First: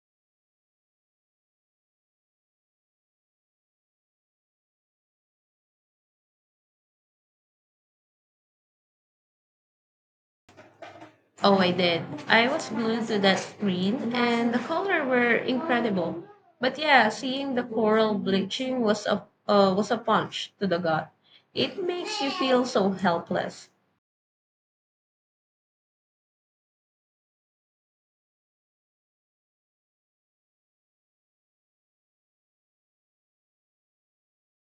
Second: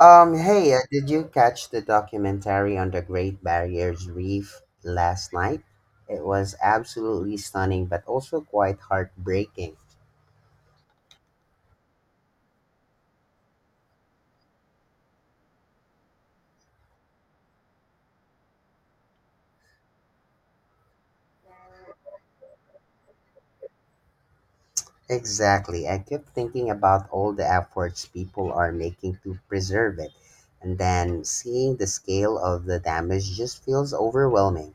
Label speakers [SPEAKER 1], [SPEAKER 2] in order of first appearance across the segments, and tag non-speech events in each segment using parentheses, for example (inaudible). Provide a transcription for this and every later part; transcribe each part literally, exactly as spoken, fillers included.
[SPEAKER 1] Um, hey, uh, did you catch the documentary on the Great Barriers Reef last night? It was absolutely stunning, but also quite heartbreaking.
[SPEAKER 2] Oh, I did. I was glued to that screen, and the color were incredible. But yeah, seeing the coral bleaching was a uh, was a punch to the gut. It makes you feel so helpless.
[SPEAKER 1] Exactly. I kept thinking about all the efforts people are making to preserve it, and then seeing the scale of the damage just feels overwhelming.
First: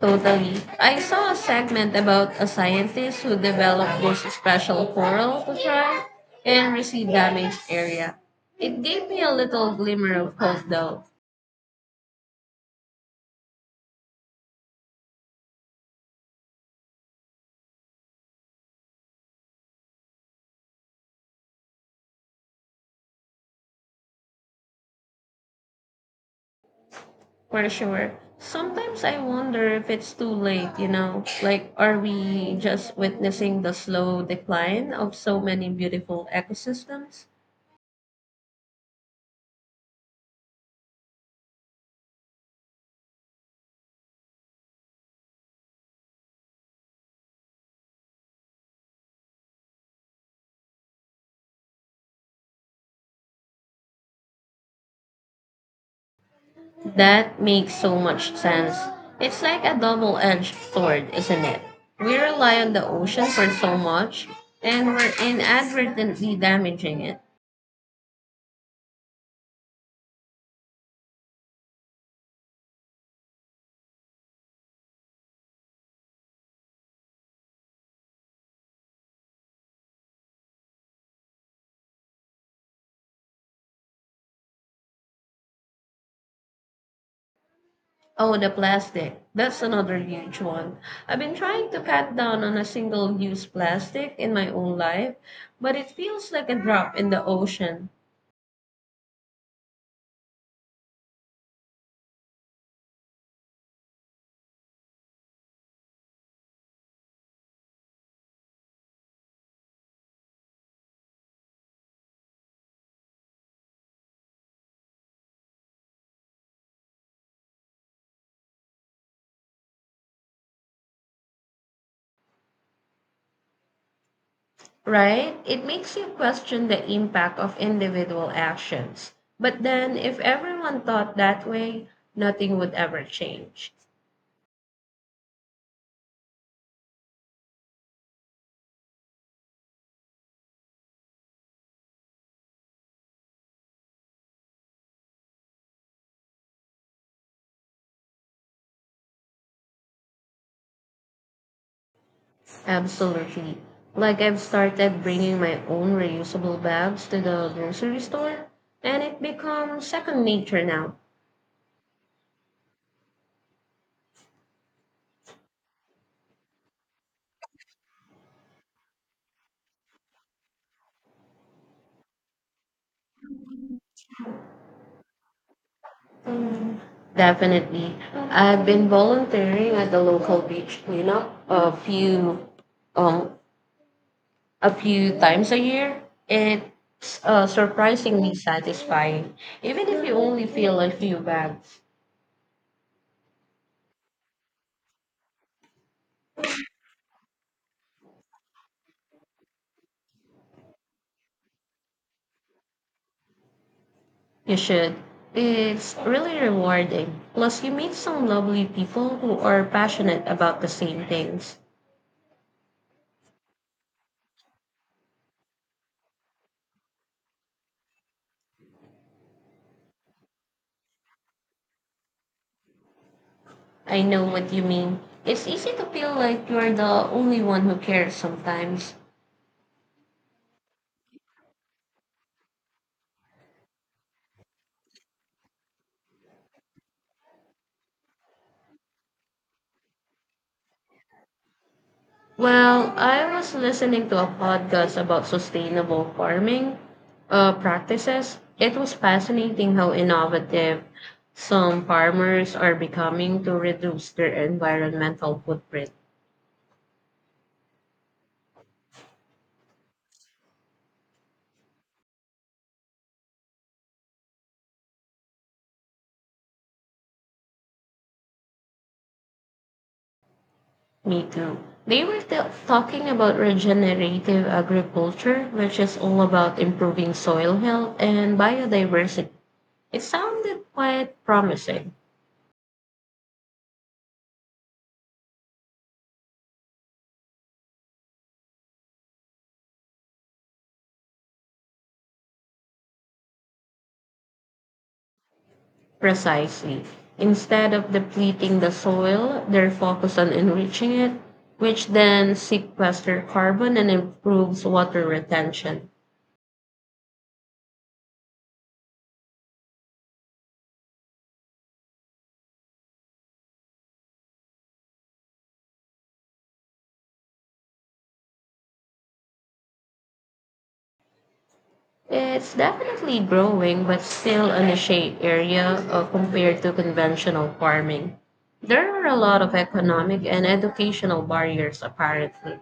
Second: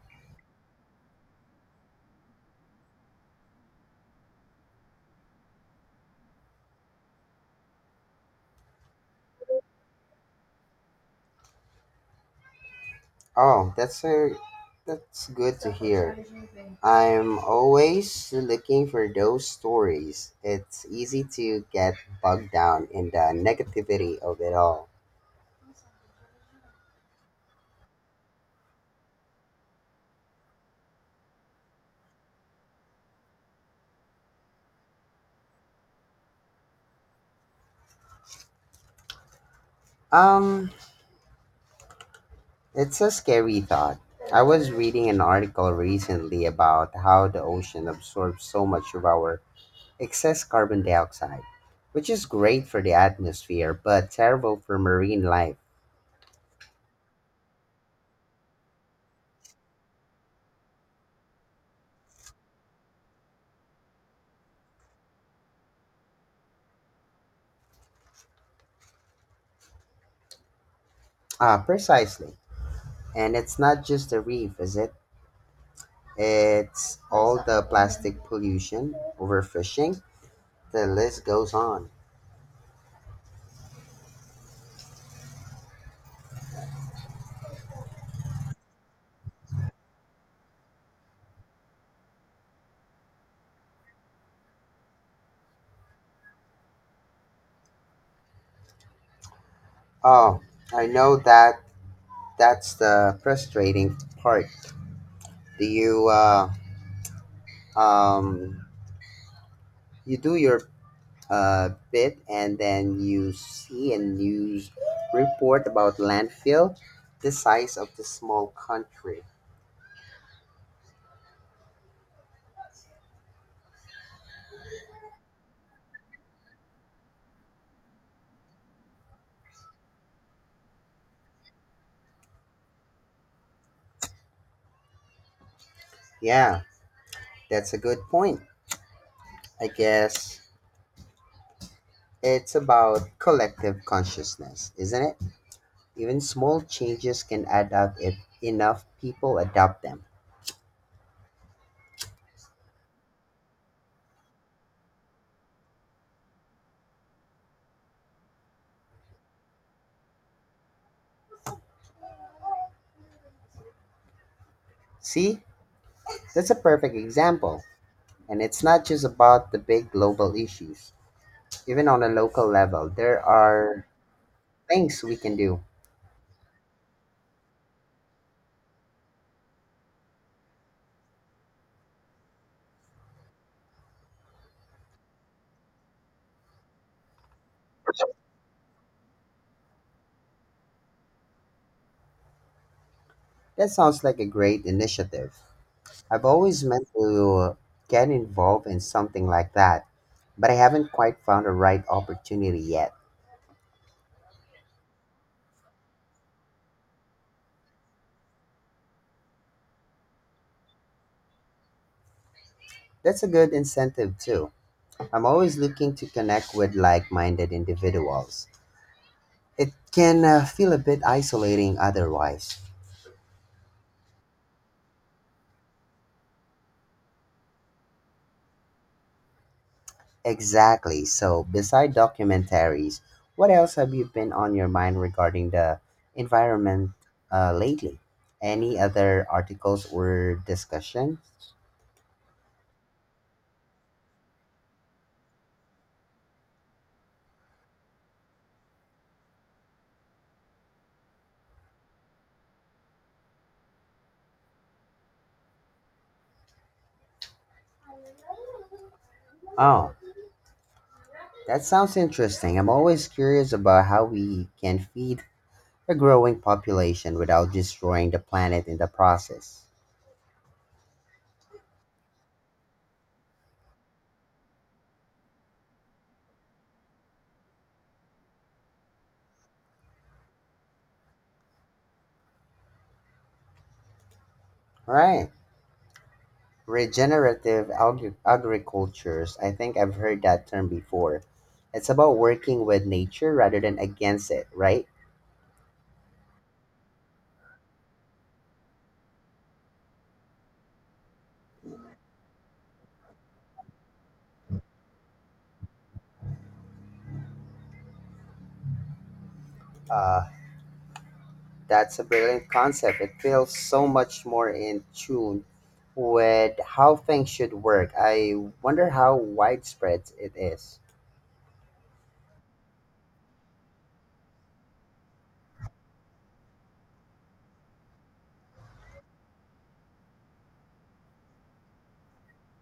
[SPEAKER 2] Totally. I saw a segment about a scientist who developed this special coral to thrive and receive damaged area. It gave me a little glimmer of hope, though.
[SPEAKER 1] Oh, that's a that's good to hear. I'm always looking for those stories. It's easy to get bogged down in the negativity of it all.
[SPEAKER 2] For sure. Sometimes I wonder if it's too late, you know? Like, are we just witnessing the slow decline of so many beautiful ecosystems?
[SPEAKER 1] Um, it's a scary thought. I was reading an article recently about how the ocean absorbs so much of our excess carbon dioxide, which is great for the atmosphere but terrible for marine life.
[SPEAKER 2] That makes so much sense. It's like a double edged sword, isn't it? We rely on the ocean for so much, and we're inadvertently damaging it.
[SPEAKER 1] Ah, precisely. And it's not just the reef, is it? It's all the plastic pollution, overfishing, the list goes on.
[SPEAKER 2] Oh, the plastic. That's another huge one. I've been trying to cut down on a single-use plastic in my own life, but it feels like a drop in the ocean,
[SPEAKER 1] Oh, I know that that's the frustrating part. Do you uh, um you do your uh, bit and then you see a news report about landfill the size of the small country.
[SPEAKER 2] right? It makes you question the impact of individual actions. But then, if everyone thought that way, nothing would ever change.
[SPEAKER 1] Yeah, that's a good point. I guess it's about collective consciousness, isn't it? Even small changes can add up if enough people adopt them.
[SPEAKER 2] Absolutely. Like I've started bringing my own reusable bags to the grocery store, and it becomes second nature now.
[SPEAKER 1] See, that's a perfect example. And it's not just about the big global issues. Even on a local level, there are things we can do.
[SPEAKER 2] Definitely. I've been volunteering at the local beach cleanup a few um a few times a year. It's uh, surprisingly satisfying. Even if you only feel a few bags,
[SPEAKER 1] That sounds like a great initiative. I've always meant to get involved in something like that, but I haven't quite found the right opportunity yet.
[SPEAKER 2] you should. It's really rewarding. Plus, you meet some lovely people who are passionate about the same things.
[SPEAKER 1] That's a good incentive too. I'm always looking to connect with like-minded individuals. It can uh, feel a bit isolating otherwise.
[SPEAKER 2] I know what you mean. It's easy to feel like you're the only one who cares sometimes.
[SPEAKER 1] Exactly. So, beside documentaries, what else have you been on your mind regarding the environment uh, lately? Any other articles or discussions?
[SPEAKER 2] Well, I was listening to a podcast about sustainable farming uh, practices. It was fascinating how innovative some farmers are becoming to reduce their environmental footprint.
[SPEAKER 1] Oh, that sounds interesting. I'm always curious about how we can feed a growing population without destroying the planet in the process.
[SPEAKER 2] Me too. They were t- talking about regenerative agriculture, which is all about improving soil health and biodiversity. It sounded quite promising.
[SPEAKER 1] Right. Regenerative agri- agricultures, I think I've heard that term before. It's about working with nature rather than against it, right?
[SPEAKER 2] Precisely. Instead of depleting the soil, they're focused on enriching it, which then sequesters carbon and improves water retention.
[SPEAKER 1] Uh, that's a brilliant concept. It feels so much more in tune with how things should work. I wonder how widespread it is.
[SPEAKER 2] It's definitely growing, but still a niche area uh, compared to conventional farming. There are a lot of economic and educational barriers, apparently.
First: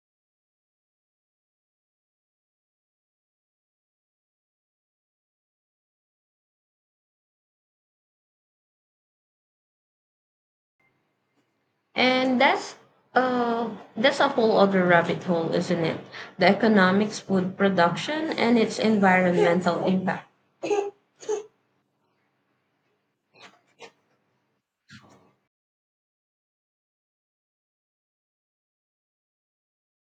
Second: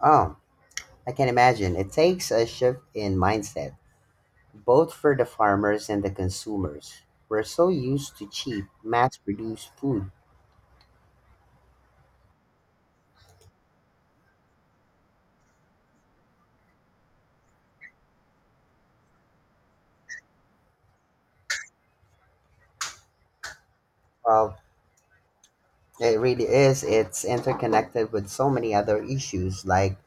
[SPEAKER 1] Oh, I can imagine. It takes a shift in mindset, both for the farmers and the consumers. We're so used to cheap, mass produced food.
[SPEAKER 2] And that's uh, that's a whole other rabbit hole, isn't it? The economics, food production, and its environmental impact.
[SPEAKER 1] Well, it really is. It's interconnected with so many other issues like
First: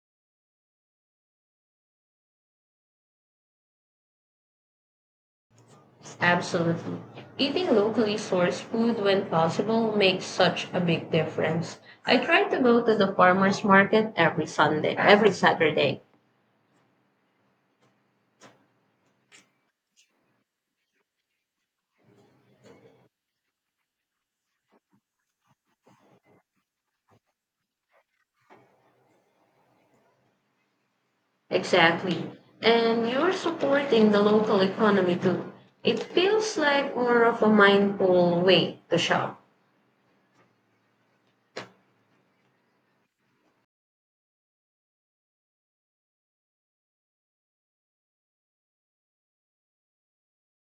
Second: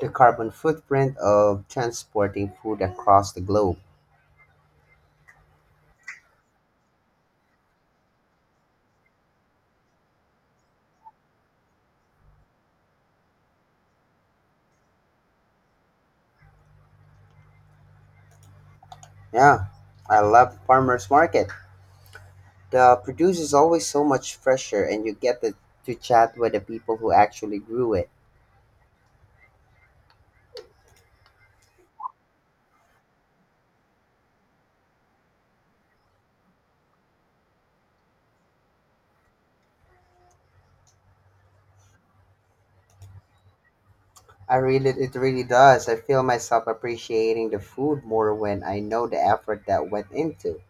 [SPEAKER 1] the carbon footprint of transporting food across the globe.
[SPEAKER 2] Absolutely. Eating locally sourced food when possible makes such a big difference. I try to go to the farmers market every Sunday, every Saturday.
[SPEAKER 1] Yeah, I love farmers market. The produce is always so much fresher and you get to, to chat with the people who actually grew it.
[SPEAKER 2] Exactly. And you're supporting the local economy too. It feels like more of a mindful way to shop.
[SPEAKER 1] I really It really does. I feel myself appreciating the food more when I know the effort that went into.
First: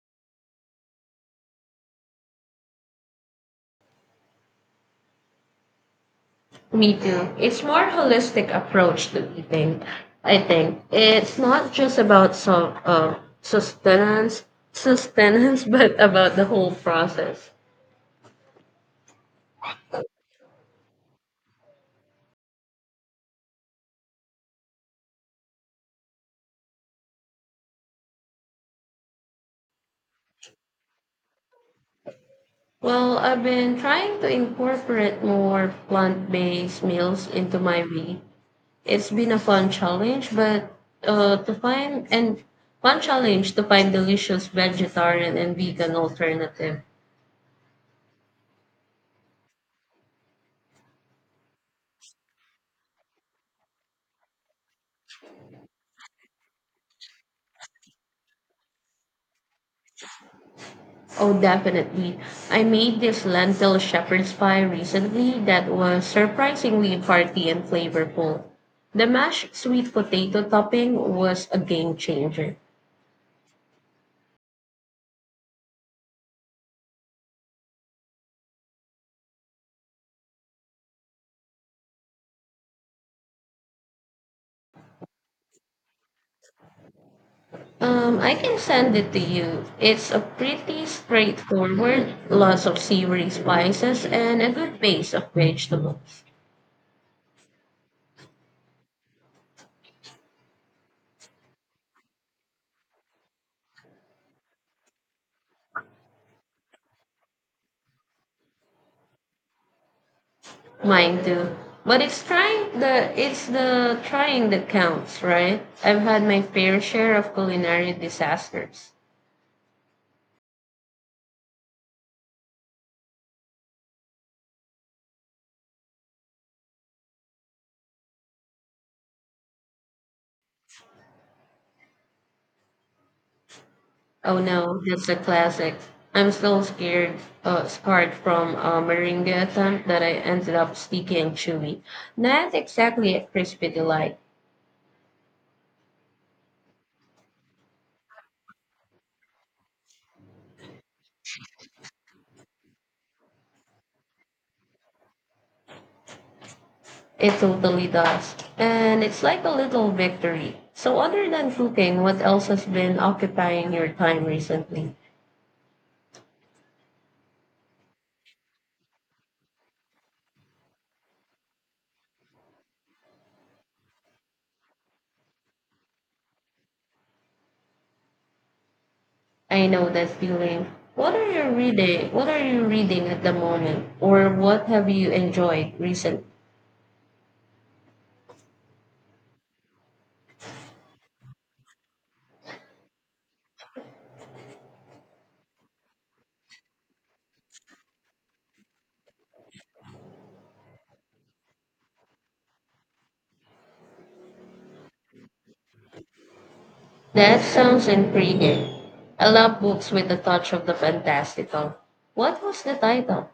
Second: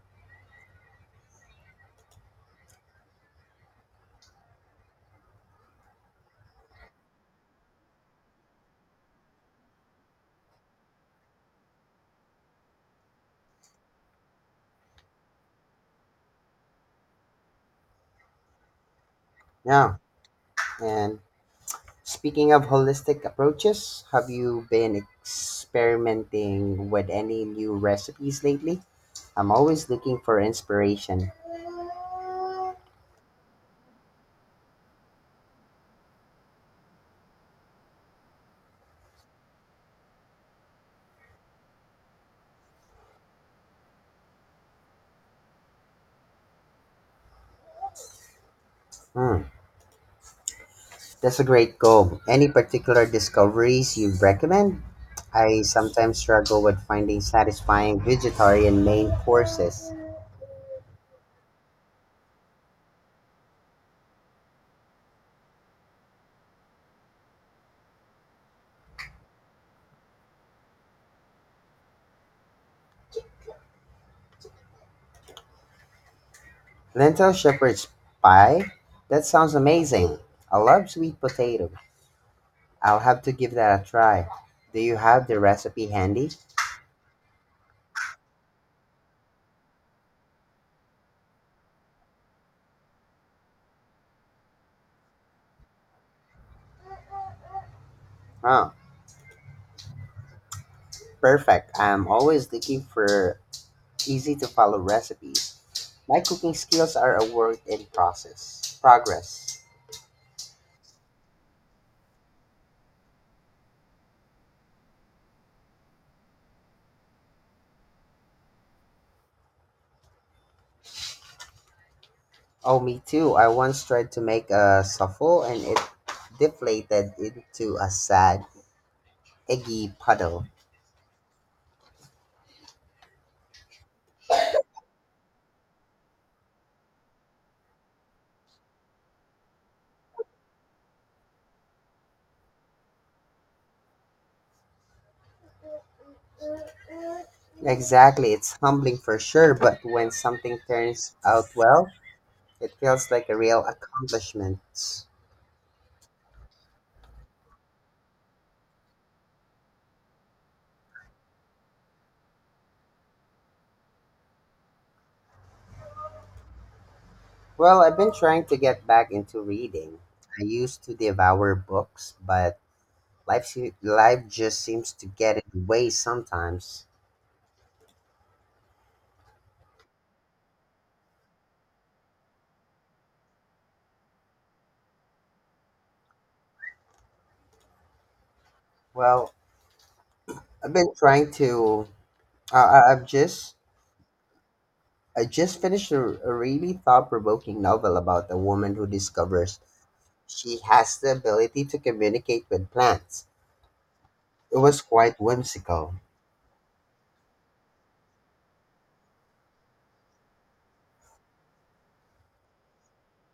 [SPEAKER 2] Me too. It's more holistic approach to eating. I think it's not just about so, uh, sustenance, sustenance, (laughs) but about the whole process.
[SPEAKER 1] Yeah, and speaking of holistic approaches, have you been experimenting with any new recipes lately? I'm always looking for inspiration.
[SPEAKER 2] Well, I've been trying to incorporate more plant based meals into my week. It's been a fun challenge, but uh, to find and fun challenge to find delicious vegetarian and vegan alternative.
[SPEAKER 1] Hmm, that's a great goal. Any particular discoveries you recommend? I sometimes struggle with finding satisfying vegetarian main courses.
[SPEAKER 2] Oh, definitely. I made this lentil shepherd's pie recently that was surprisingly hearty and flavorful. The mashed sweet potato topping was a game changer.
[SPEAKER 1] Lentil shepherd's pie? That sounds amazing. I love sweet potato. I'll have to give that a try. Do you have the recipe handy?
[SPEAKER 2] Um, I can send it to you. It's a pretty straightforward, lots of savory spices and a good base of vegetables.
[SPEAKER 1] Huh. Perfect. I'm always looking for easy to follow recipes. My cooking skills are a work in process. progress.
[SPEAKER 2] Mine too. But it's trying the it's the trying that counts, right? I've had my fair share of culinary disasters.
[SPEAKER 1] Oh, me too. I once tried to make a souffle and it deflated into a sad, eggy puddle.
[SPEAKER 2] Oh no, that's a classic. I'm still scared, uh, scarred from a meringue attempt that I ended up sticky and chewy. Not exactly a crispy delight.
[SPEAKER 1] Exactly. It's humbling for sure, but when something turns out well, it feels like a real accomplishment.
[SPEAKER 2] It totally does. And it's like a little victory. So, other than cooking, what else has been occupying your time recently?
[SPEAKER 1] Well, I've been trying to get back into reading. I used to devour books, but Life, se- life just seems to get in the way sometimes.
[SPEAKER 2] I know that feeling. What are you reading? What are you reading at the moment? Or what have you enjoyed recently?
[SPEAKER 1] Well, I've been trying to. Uh, I- I've just I just finished a, a really thought-provoking novel about a woman who discovers she has the ability to communicate with plants. It was quite whimsical.
[SPEAKER 2] That sounds intriguing. I love books with a touch of the fantastical. What was the title?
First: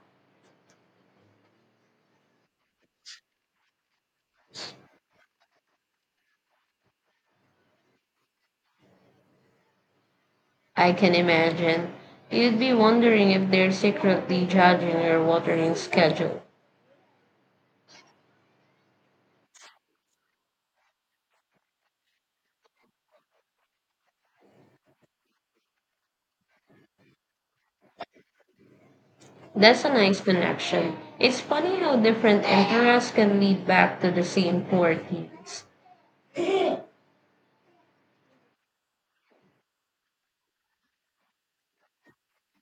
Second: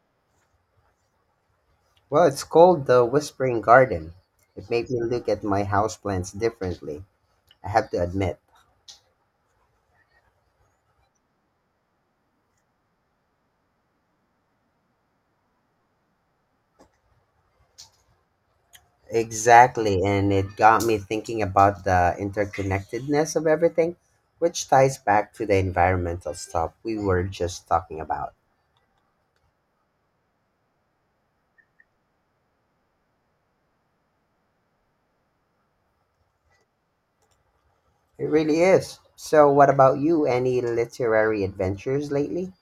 [SPEAKER 1] Well, it's called The Whispering Garden. It made me look at my houseplants differently, I have to admit.
[SPEAKER 2] I can imagine. You'd be wondering if they're secretly judging your watering schedule.
[SPEAKER 1] Exactly, and it got me thinking about the interconnectedness of everything, which ties back to the environmental stuff we were just talking about.
[SPEAKER 2] That's a nice connection. It's funny how different interests can lead back to the same core themes.
[SPEAKER 1] It really is. So, what about you? Any literary adventures lately?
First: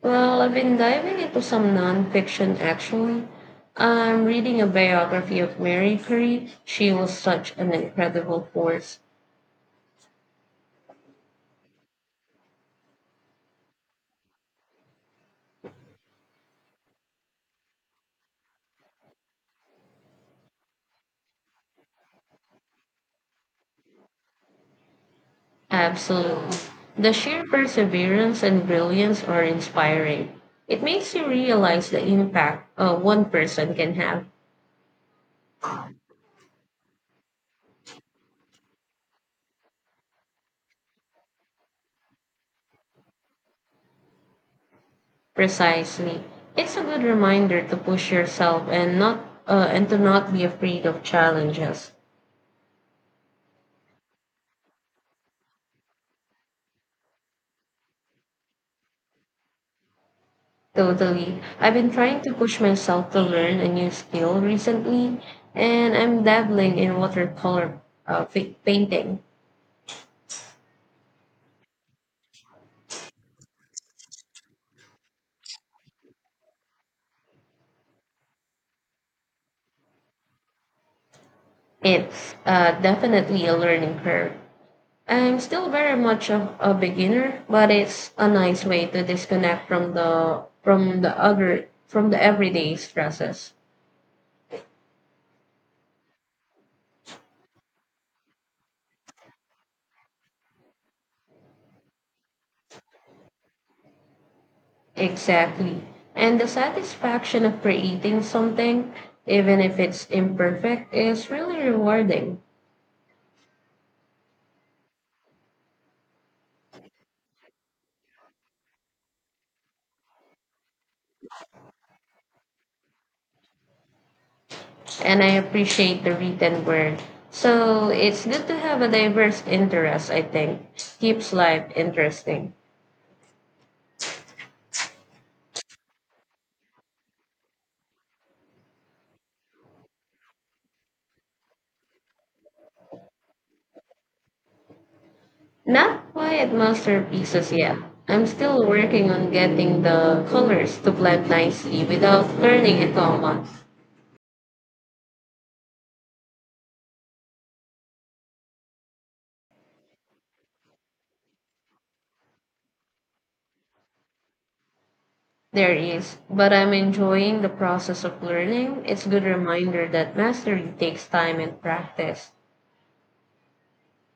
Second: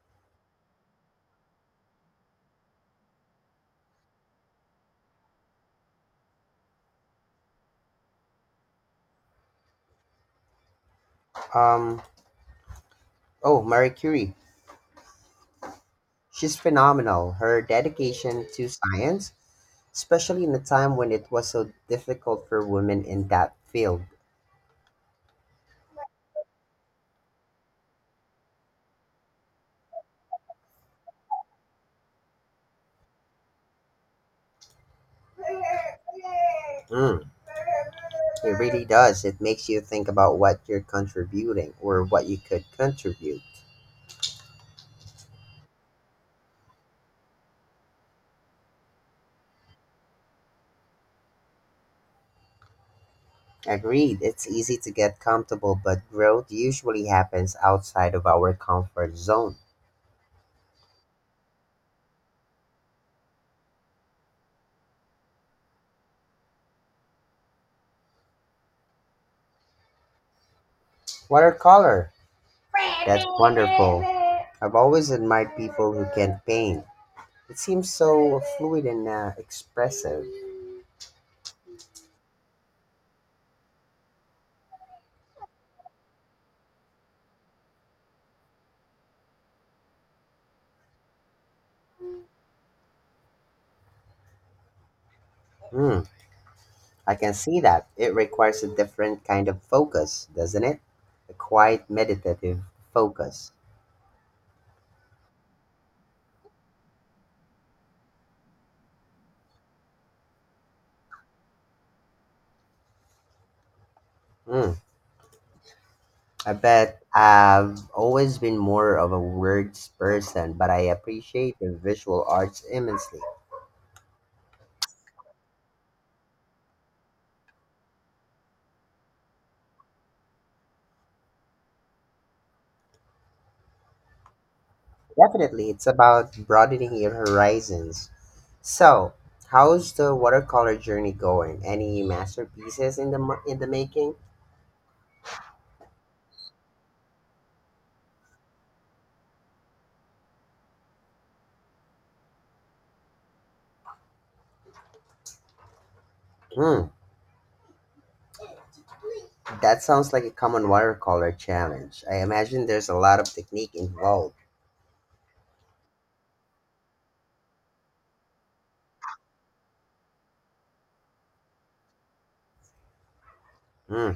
[SPEAKER 2] Well, I've been diving into some nonfiction actually. I'm reading a biography of Mary Curie. She was such an incredible force.
[SPEAKER 1] Um, oh, Marie Curie. She's phenomenal. Her dedication to science, especially in a time when it was so difficult for women in that field.
[SPEAKER 2] Absolutely. The sheer perseverance and brilliance are inspiring. It makes you realize the impact uh, one person can have.
[SPEAKER 1] Mm. It really does. It makes you think about what you're contributing or what you could contribute.
[SPEAKER 2] Precisely. It's a good reminder to push yourself and not uh, and to not be afraid of challenges.
[SPEAKER 1] Agreed. It's easy to get comfortable, but growth usually happens outside of our comfort zone.
[SPEAKER 2] Totally. I've been trying to push myself to learn a new skill recently, and I'm dabbling in watercolor uh, fa- painting.
[SPEAKER 1] Watercolor. That's wonderful. I've always admired people who can paint. It seems so fluid and uh, expressive.
[SPEAKER 2] It's uh, definitely a learning curve. I'm still very much a, a beginner, but it's a nice way to disconnect from the from the other from the everyday stresses.
[SPEAKER 1] Hmm, I can see that. It requires a different kind of focus, doesn't it? A quiet, meditative focus.
[SPEAKER 2] Exactly. And the satisfaction of creating something, even if it's imperfect, is really rewarding.
[SPEAKER 1] Hmm. I bet I've always been more of a words person, but I appreciate the visual arts immensely.
[SPEAKER 2] And I appreciate the written word. So it's good to have a diverse interest, I think. Keeps life interesting.
[SPEAKER 1] Definitely, it's about broadening your horizons. So, how's the watercolor journey going? Any masterpieces in the mar- in the making?
[SPEAKER 2] Not quite masterpieces yet. I'm still working on getting the colors to blend nicely without turning into a month.
[SPEAKER 1] Hmm, that sounds like a common watercolor challenge. I imagine there's a lot of technique involved.
[SPEAKER 2] There is, but I'm enjoying the process of learning. It's a good reminder that mastery takes time and practice.
[SPEAKER 1] Hmm,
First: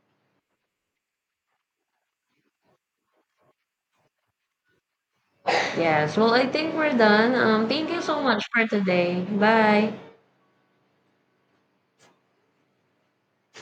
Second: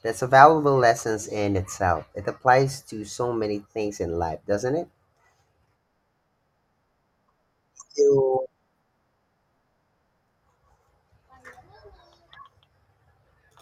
[SPEAKER 1] that's a valuable lesson in itself. It applies to so many things in life, doesn't it?
[SPEAKER 2] Yes, well, I think we're done. Um, thank you so much
[SPEAKER 1] You
[SPEAKER 2] for today. Bye.